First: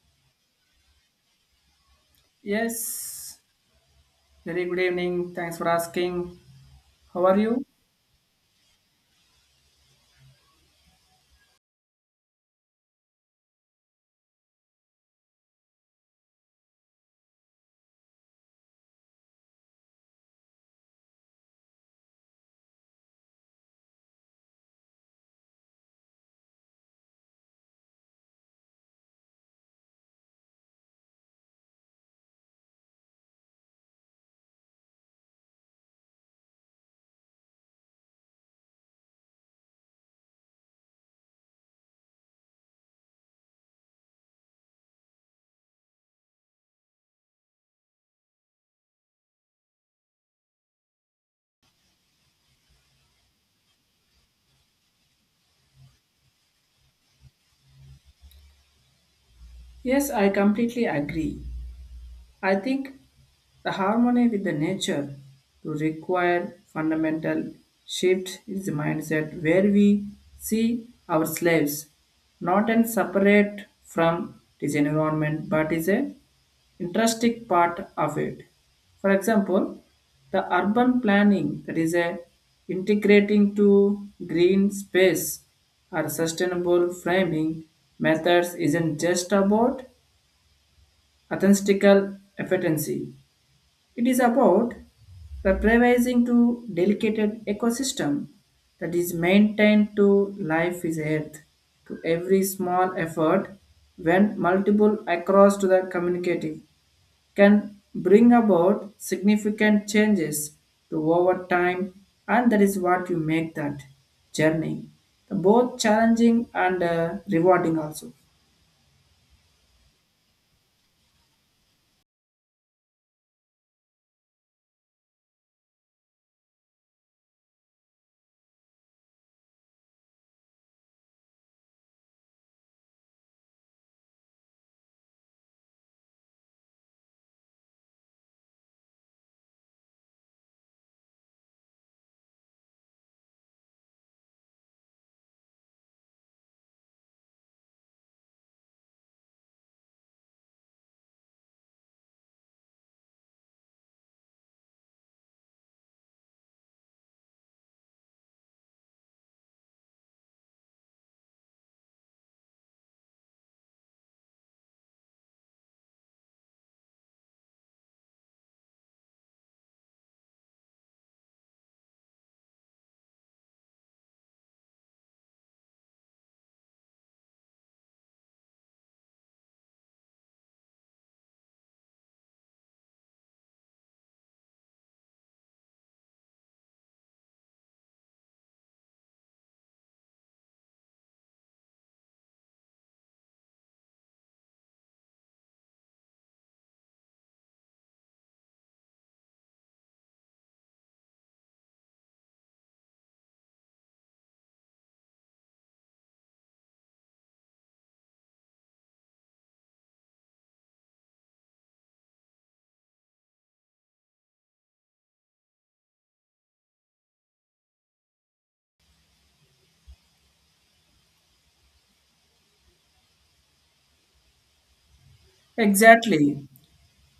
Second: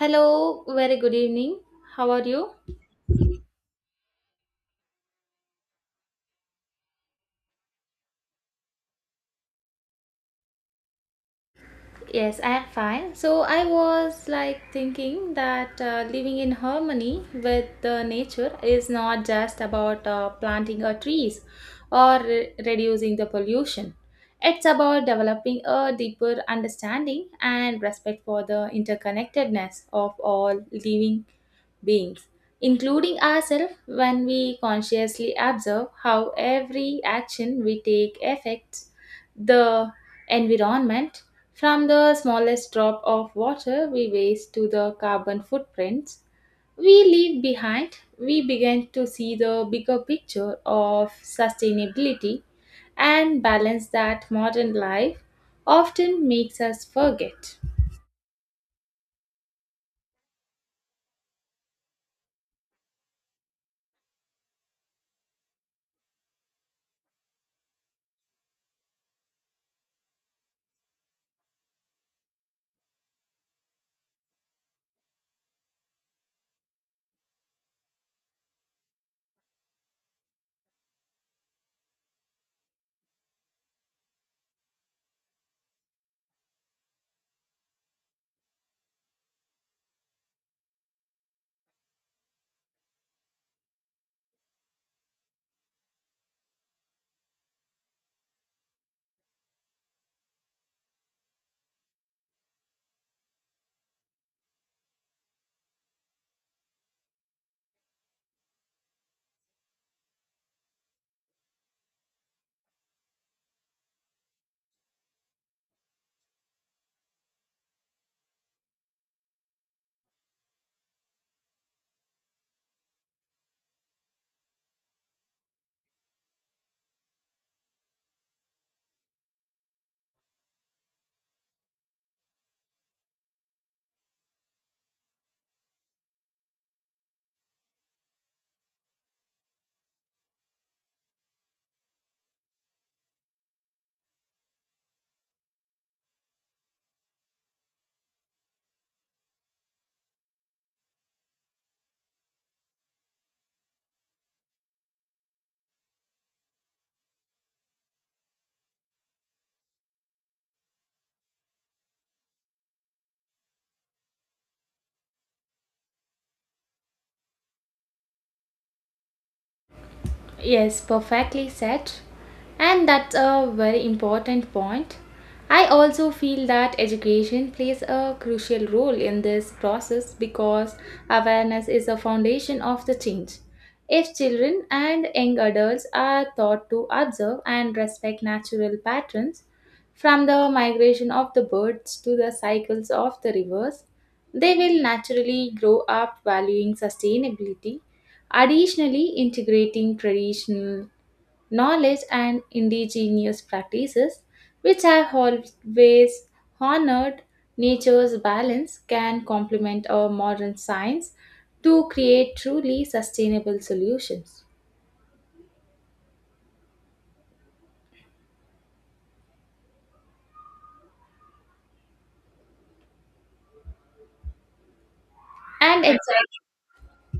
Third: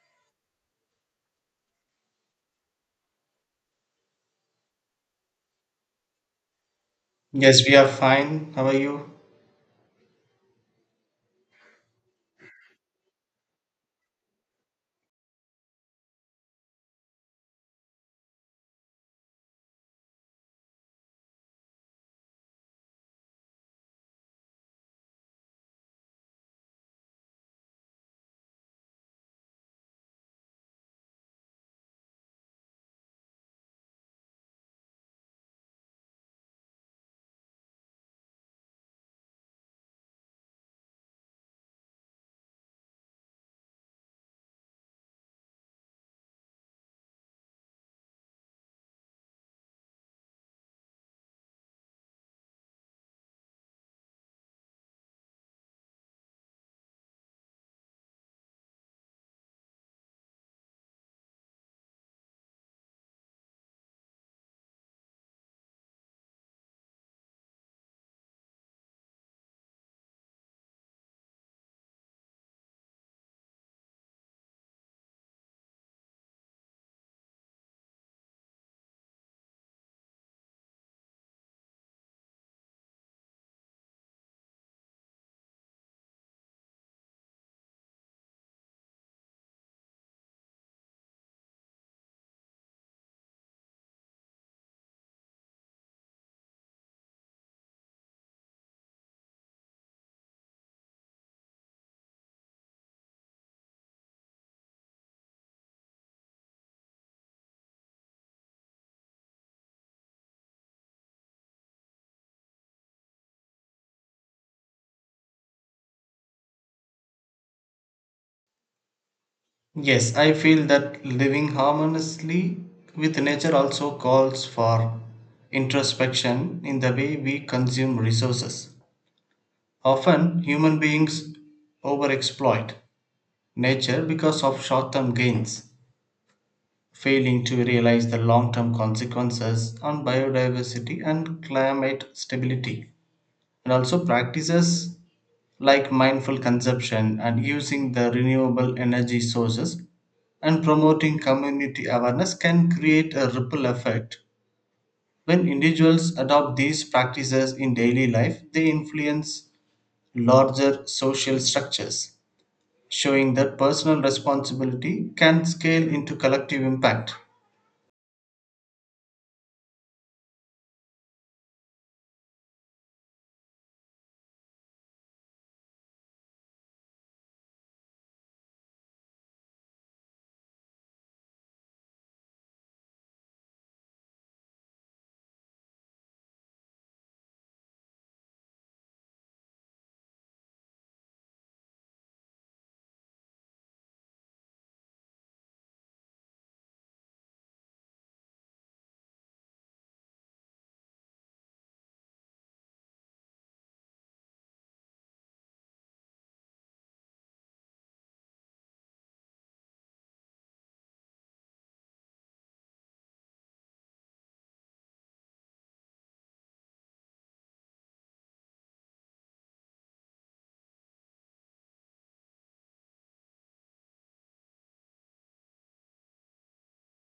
Hello, very good evening. How are you? Yes, very good evening. Thanks for asking. How are you? Yes, we are fine. How are you? Yes, I am fine. So I was like thinking that living in harmony with the nature is not just about planting a trees or reducing the pollution. It's about developing a deeper understanding and respect for the interconnectedness of all living beings, including ourselves when we consciously observe how every action we take affects the environment from the smallest drop of water we waste to the carbon footprints we leave behind, we begin to see the bigger picture of sustainability and balance that modern life often makes us forget. Yes, I completely agree. I think the harmony with the nature to require fundamental shift is the mindset where we see our slaves not and separate from this environment but is a interesting part of it. For example, the urban planning that is a integrating to green space or sustainable framing methods isn't just about authentical efficiency, it is about revising to delicate ecosystem that is maintained to life is earth to every small effort when multiple across to the community can bring about significant changes to over time, and that is what you make that journey both challenging and rewarding also Yes, I feel that living harmoniously with nature also calls for introspection in the way we consume resources. Often, human beings overexploit nature because of short term gains, failing to realize the long term consequences on biodiversity and climate stability. And also, practices like mindful consumption and using the renewable energy sources and promoting community awareness can create a ripple effect. When individuals adopt these practices in daily life, they influence larger social structures, showing that personal responsibility can scale into collective impact. Yes, perfectly said. And that's a very important point. I also feel that education plays a crucial role in this process because awareness is a foundation of the change. If children and young adults are taught to observe and respect natural patterns, from the migration of the birds to the cycles of the rivers, they will naturally grow up valuing sustainability. Additionally, integrating traditional knowledge and indigenous practices, which have always honored nature's balance, can complement our modern science to create truly sustainable solutions. And exactly. exactly.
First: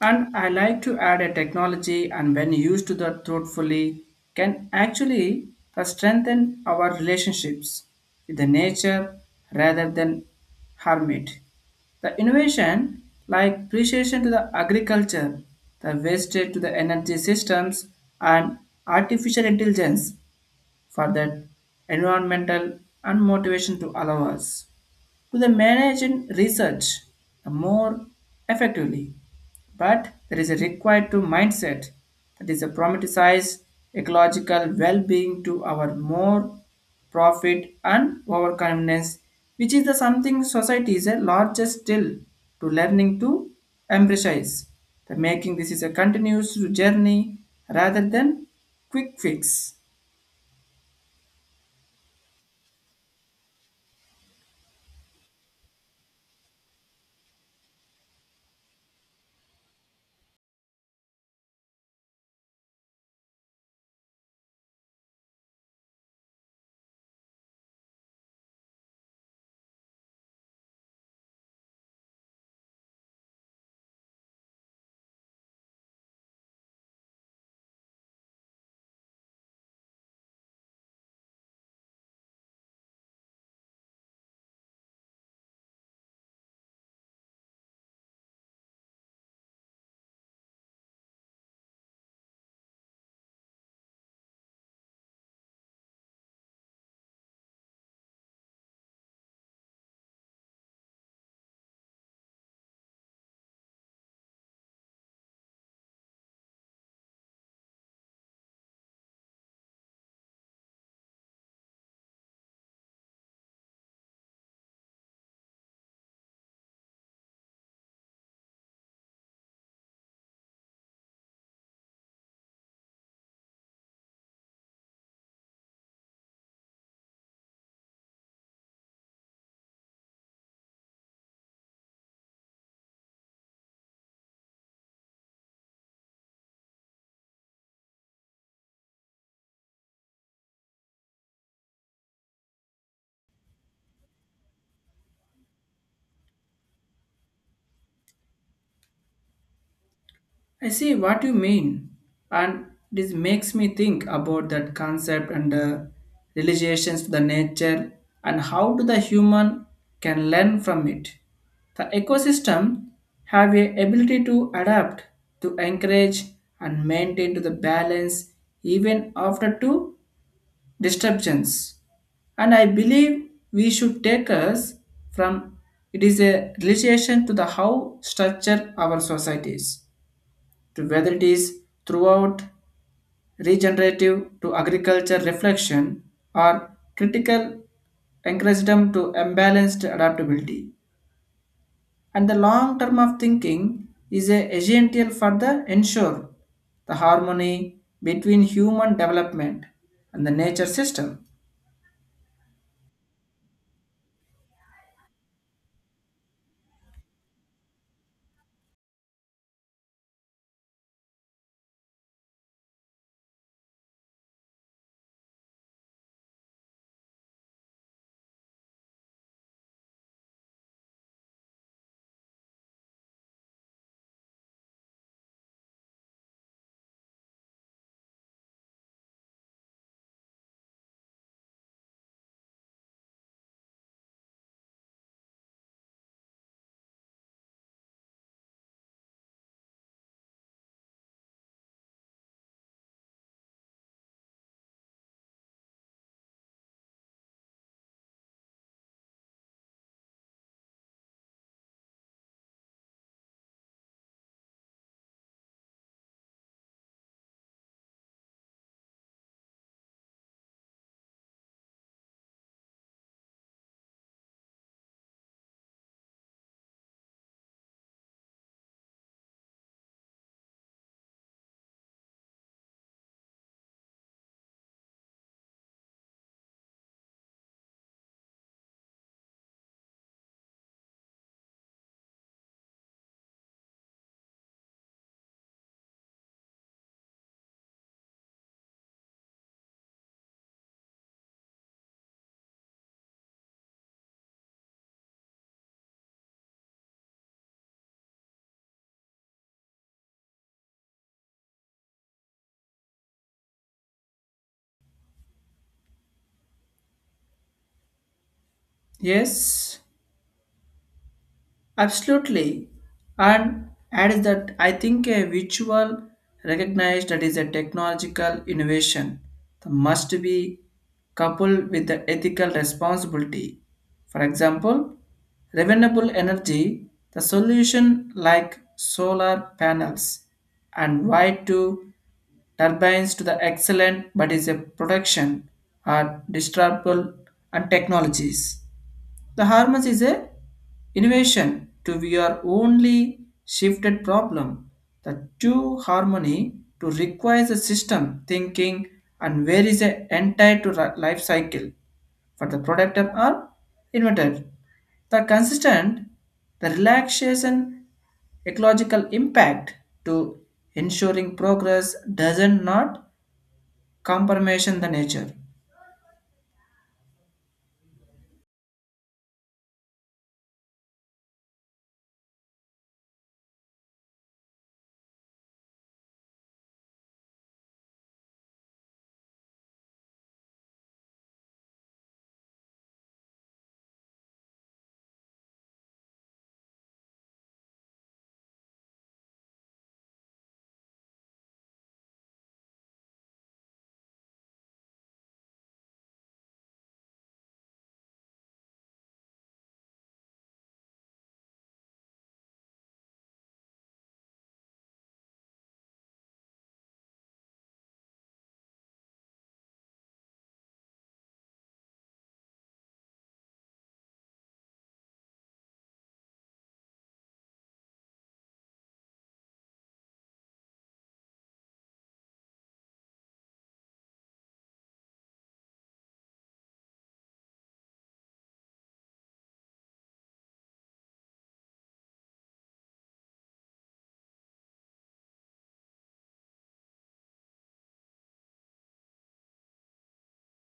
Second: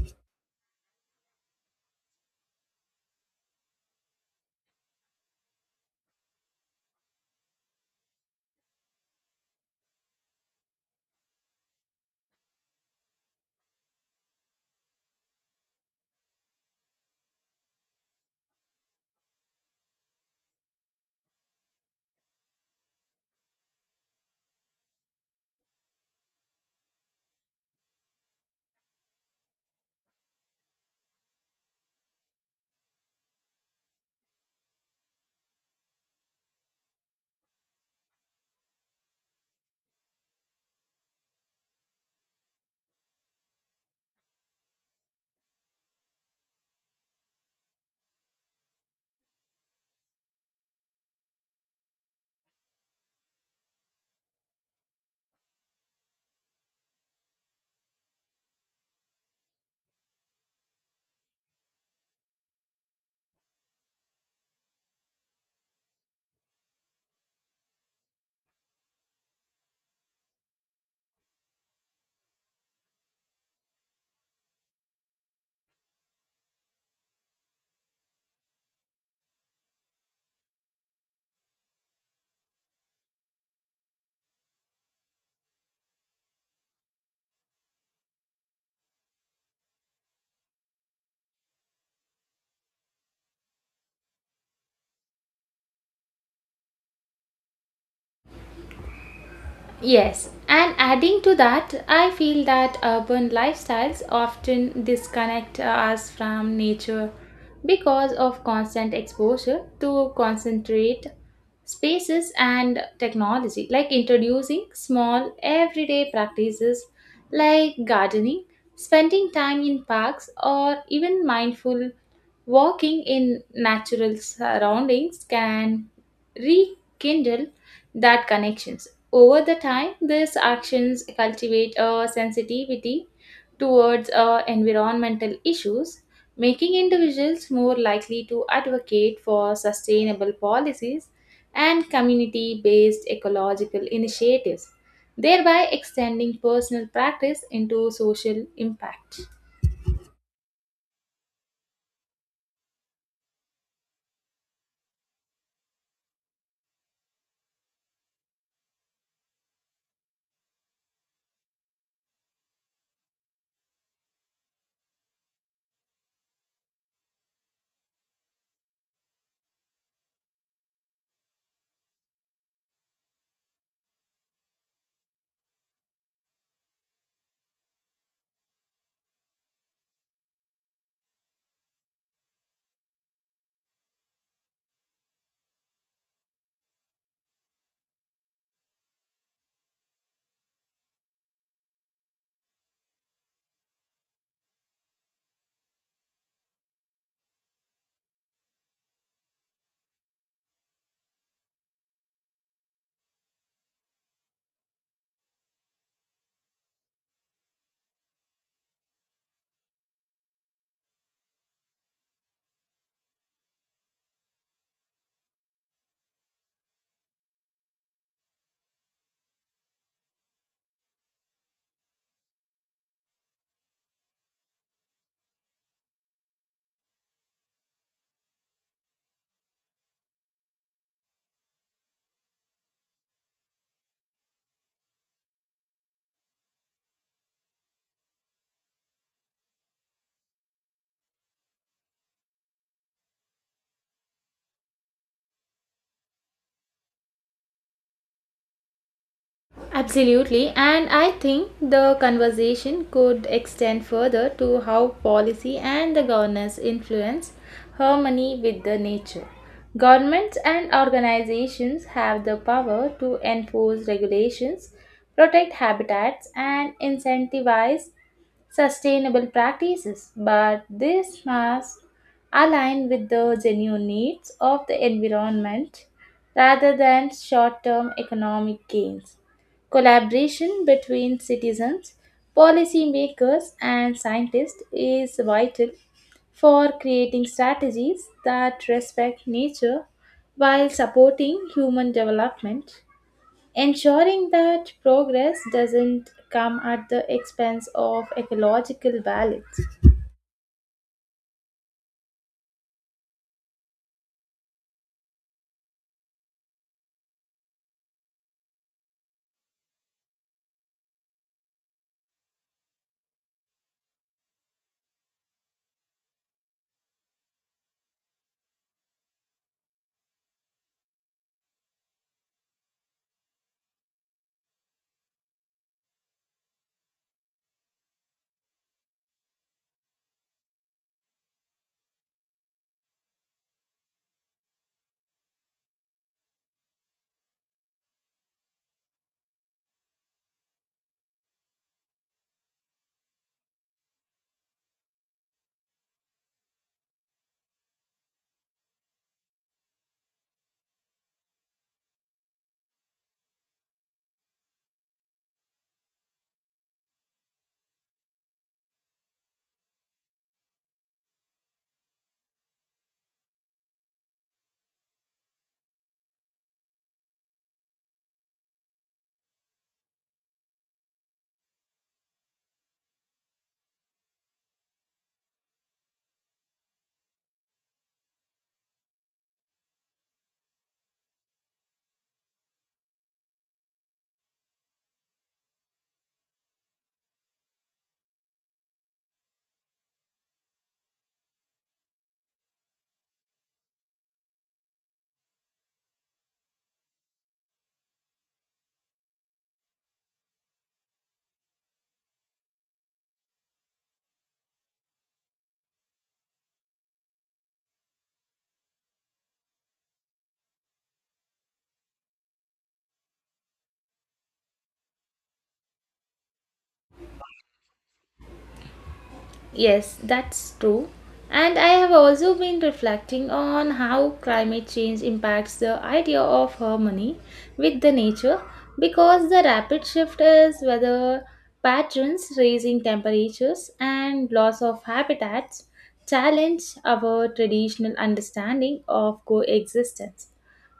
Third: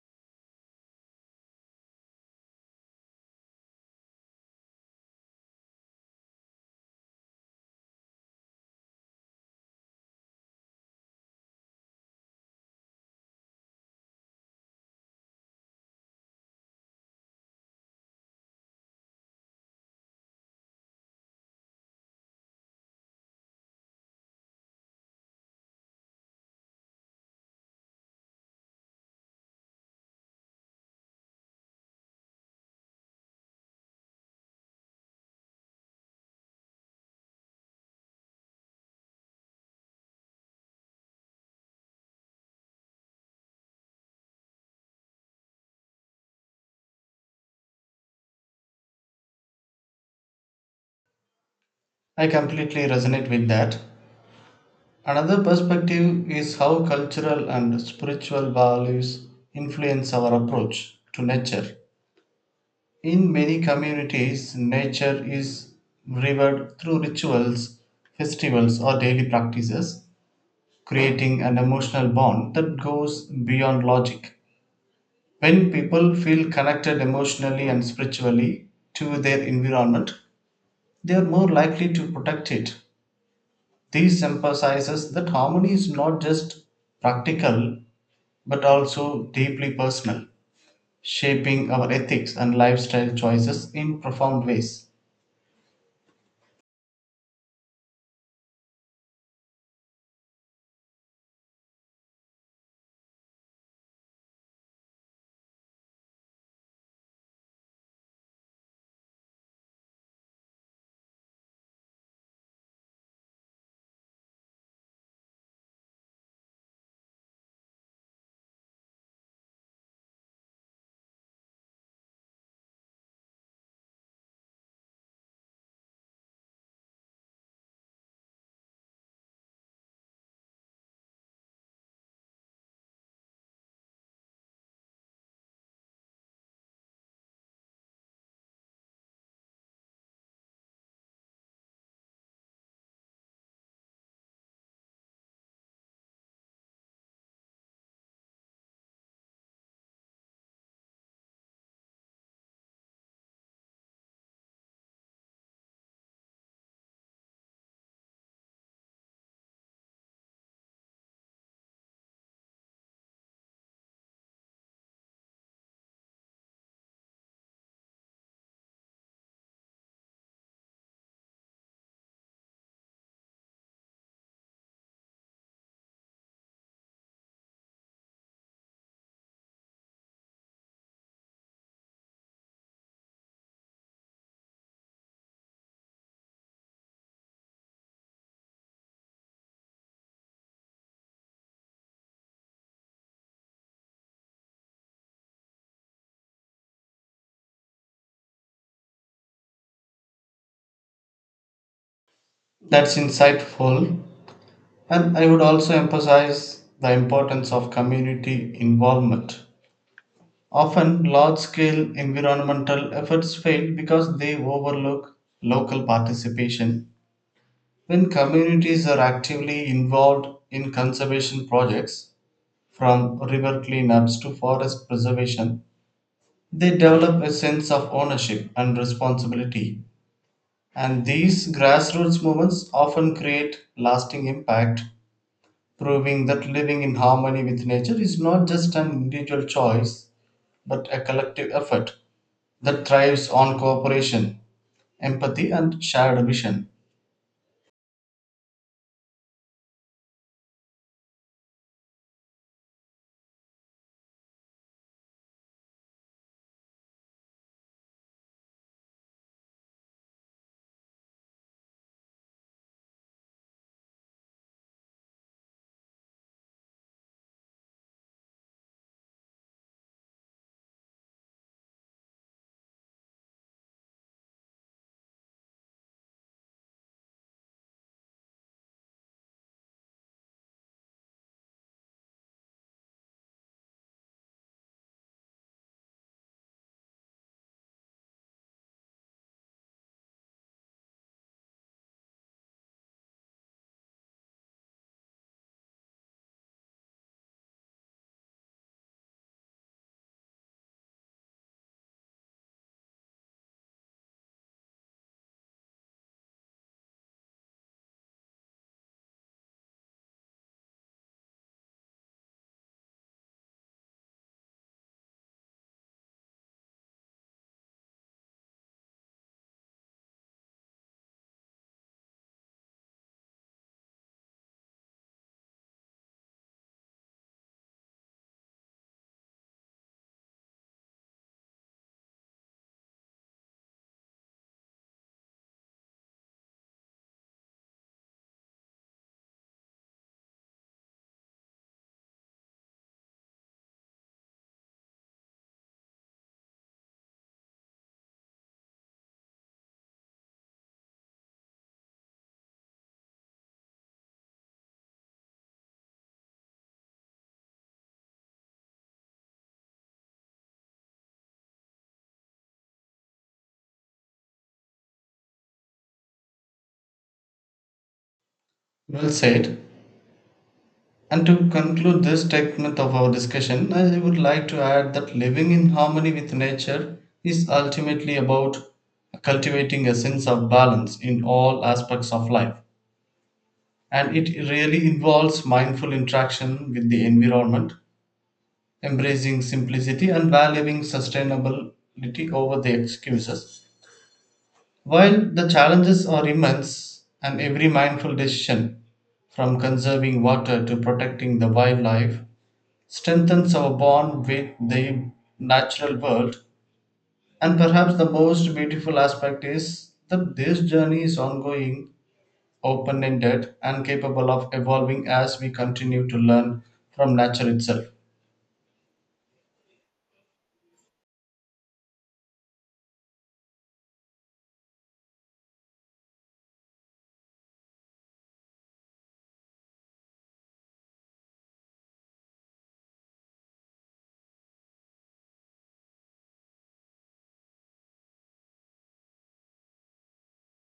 And I like to add a technology and when used to the thoughtfully can actually strengthen our relationships with the nature rather than harm it. The innovation like precision to the agriculture, the wastage to the energy systems and artificial intelligence for the environmental and motivation to allow us to the manage and research more effectively. But there is a required to mindset that is a promoticize ecological well-being to our more profit and overconfidence, which is the something society is a largest still to learning to embrace. The making this is a continuous journey rather than quick fix. I completely resonate with that. Another perspective is how cultural and spiritual values influence our approach to nature. In many communities, nature is revered through rituals, festivals, or daily practices, creating an emotional bond that goes beyond logic. When people feel connected emotionally and spiritually to their environment, they are more likely to protect it. This emphasizes that harmony is not just practical but also deeply personal, shaping our ethics and lifestyle choices in profound ways. Yes, and adding to that, I feel that urban lifestyles often disconnect us from nature because of constant exposure to concentrate spaces and technology, like introducing small everyday practices like gardening, spending time in parks, or even mindful walking in natural surroundings can rekindle that connections. Over the time, these actions cultivate a sensitivity towards environmental issues, making individuals more likely to advocate for sustainable policies and community based ecological initiatives, thereby extending personal practice into social impact. I see what you mean, and this makes me think about that concept and relations to the nature and how do the human can learn from it. The ecosystem have a ability to adapt, to encourage and maintain to the balance even after two disruptions. And I believe we should take us from it is a relation to the how structure our societies to whether it is throughout regenerative to agriculture reflection or critical encouragement to imbalanced adaptability. And the long term of thinking is a essential for the ensure the harmony between human development and the nature system. That's insightful. And I would also emphasize the importance of community involvement. Often, large scale environmental efforts fail because they overlook local participation. When communities are actively involved in conservation projects, from river cleanups to forest preservation, they develop a sense of ownership and responsibility. And these grassroots movements often create lasting impact proving that living in harmony with nature is not just an individual choice but a collective effort that thrives on cooperation, empathy, and shared vision. Absolutely, and I think the conversation could extend further to how policy and the governance influence harmony with the nature. Governments and organizations have the power to enforce regulations, protect habitats, and incentivize sustainable practices, but this must align with the genuine needs of the environment rather than short term economic gains. Collaboration between citizens, policymakers, and scientists is vital for creating strategies that respect nature while supporting human development ensuring that progress doesn't come at the expense of ecological balance. Yes. Absolutely. And add that I think a visual recognized that is a technological innovation that must be coupled with the ethical responsibility. For example, renewable energy, the solution like solar panels and wide to turbines to the excellent but is a production are disruptable and technologies. The harmony is a innovation to your only shifted problem. The true harmony to requires a system thinking and where is the entire to life cycle for the product are invented. The consistent, the relaxation, ecological impact to ensuring progress doesn't not compromise the nature. Well said. And to conclude this segment of our discussion, I would like to add that living in harmony with nature is ultimately about cultivating a sense of balance in all aspects of life. And it really involves mindful interaction with the environment, embracing simplicity and valuing sustainability over the excuses. While the challenges are immense, and every mindful decision, from conserving water to protecting the wildlife, strengthens our bond with the natural world. And perhaps the most beautiful aspect is that this journey is ongoing, open ended, and capable of evolving as we continue to learn from nature itself. Yes, that's true. And I have also been reflecting on how climate change impacts the idea of harmony with the nature because the rapid shift is weather patterns, raising temperatures, and loss of habitats challenge our traditional understanding of coexistence.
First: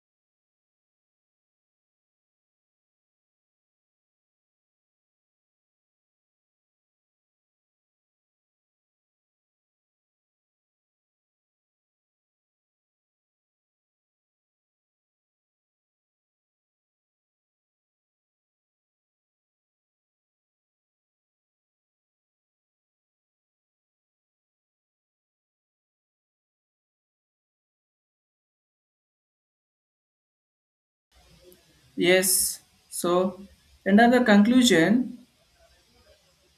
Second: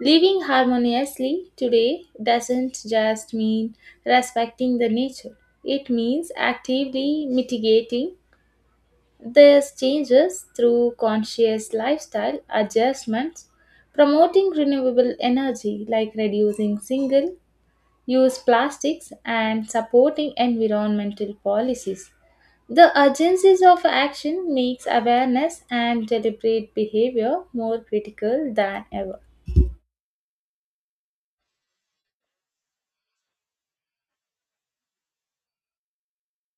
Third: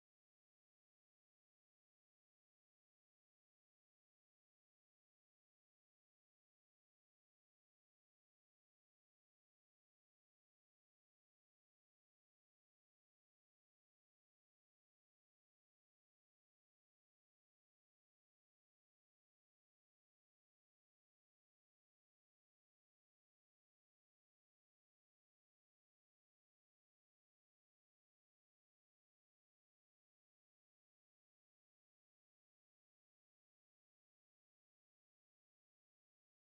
Living harmoniously today doesn't just mean respecting the nature, it means actively mitigating these changes through conscious lifestyle adjustments, promoting renewable energy like reducing single use plastics and supporting environmental policies. The urgencies of action makes awareness and deliberate behavior more critical than ever. Yes, so another conclusion,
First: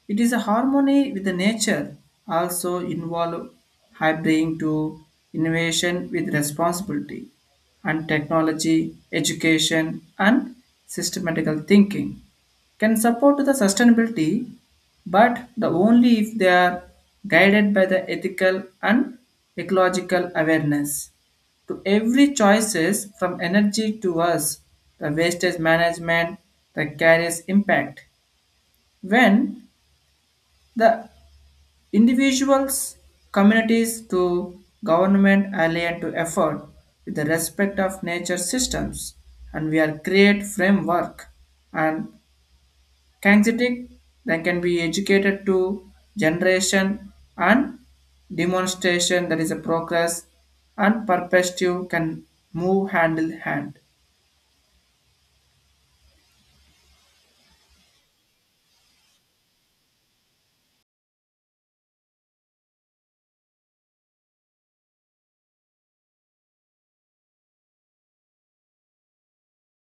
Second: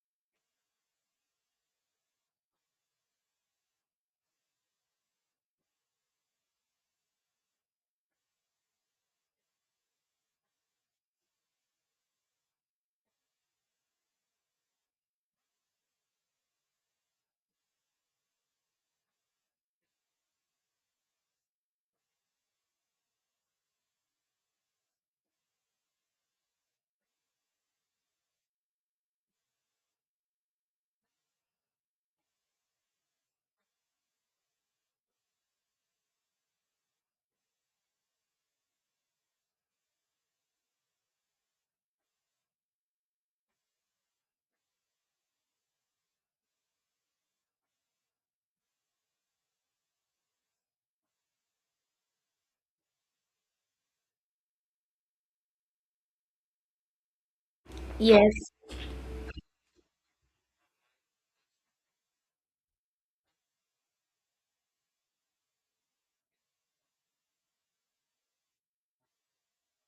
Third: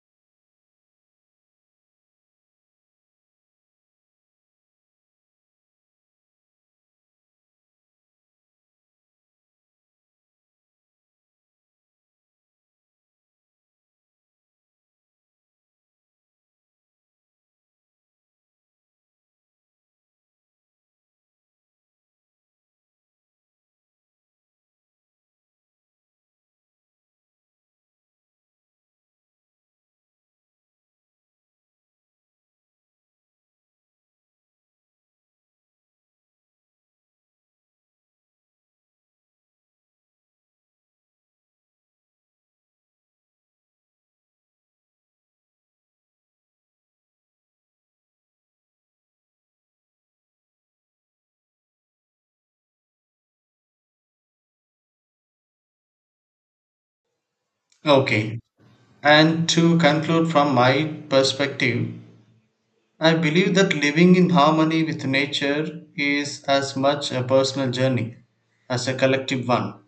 it is a harmony with the nature, also involve hybriding to innovation with responsibility, and technology, education and systematical thinking can support the sustainability, but the only if they are guided by the ethical and ecological awareness. To every choices from energy to us, the wastage management, the carries impact. When the individuals, communities to government alien to effort with the respect of nature systems and we are create framework and kinesthetic that can be educated to generation and demonstration that is a progress and perspective can move hand in hand. Okay. Yes, And to conclude from my perspective, I believe that living in harmony with nature is as much a personal journey as a collective one.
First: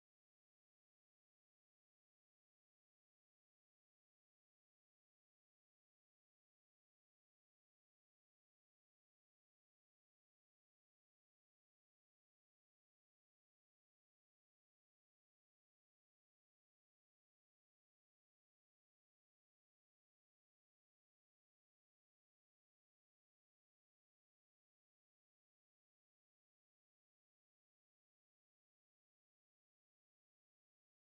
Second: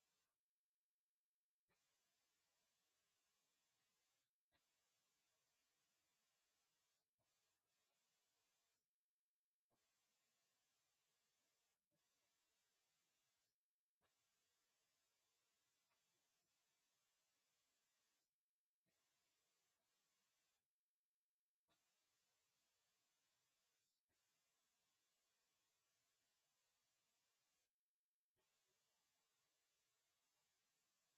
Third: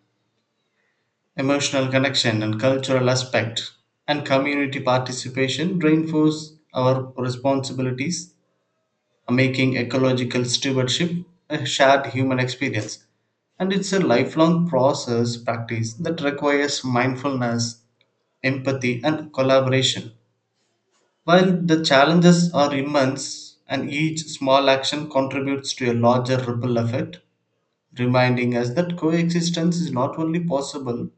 Emotional connection and cultural aspect and community participation reinforce our responsibilities, making ecological stewardship a shared human experience. And it's a lifelong process practice that requires mindfulness, empathy, and collaboration. While the challenges are immense, and each small action contributes to a larger ripple effect, reminding us that coexistence is not only possible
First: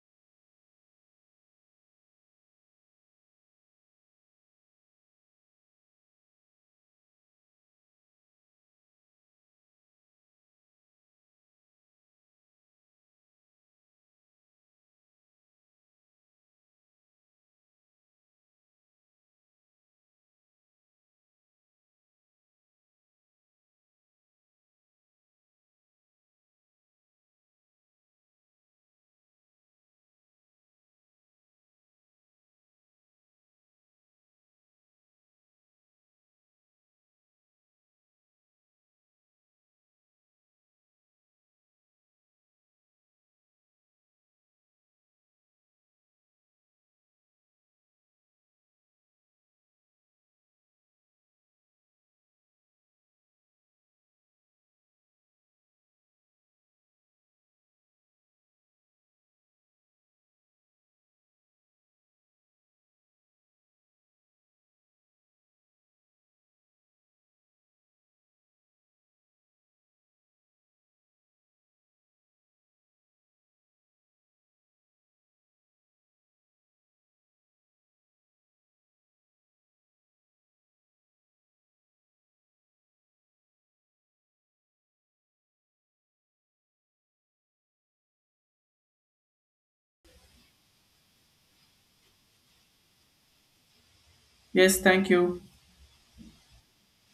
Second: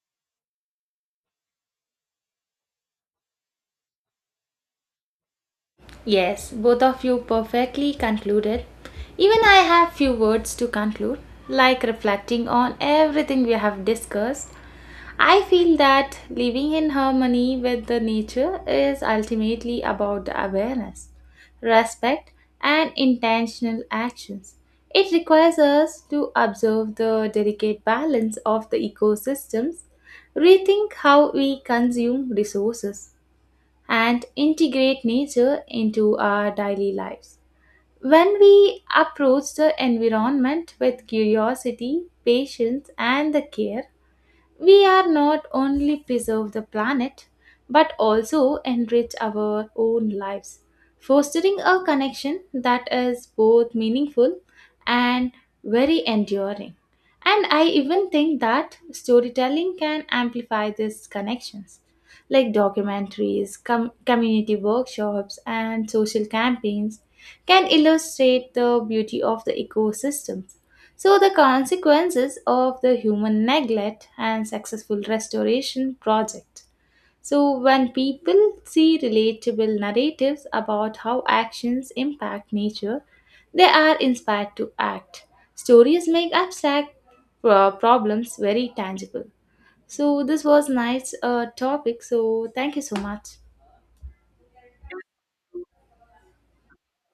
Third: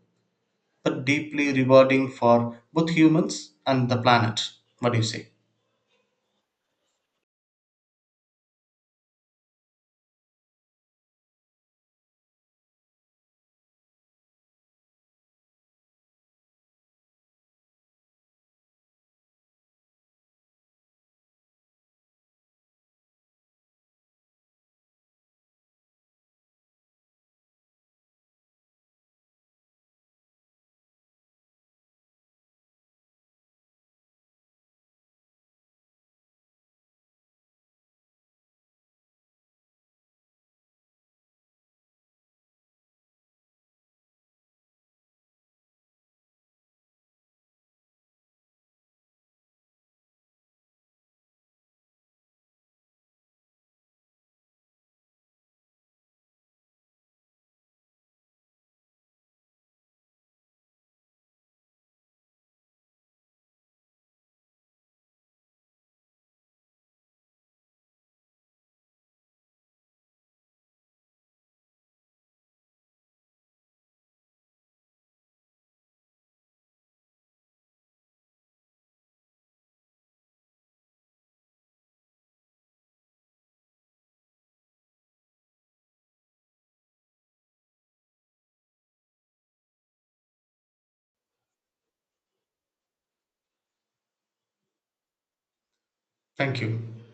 but deeply rewarding for both humans and the planet. What do you say? yes, both of you perfectly concluded. Even I have few words to conclude, like reflecting on everything we have discussed I feel that living in harmony with the nature is ultimately about the awareness, respect, and intentional actions. It requires us to observe the delicate balance of the ecosystems, rethink how we consume resources, and integrate nature into our daily lives. When we approach the environment with curiosity, patience, and the care, we are not only preserve the planet but also enrich our own lives, fostering a connection that is both meaningful and very enduring. And I even think that storytelling can amplify these connections, like documentaries, community workshops, and social campaigns can illustrate the beauty of the ecosystem so, the consequences of the human neglect and successful restoration project. So, when people see relatable narratives about how actions impact nature, they are inspired to act. Stories make abstract problems very tangible. So, this was nice topic. So, thank you so much. Yes, thank you. Thank you.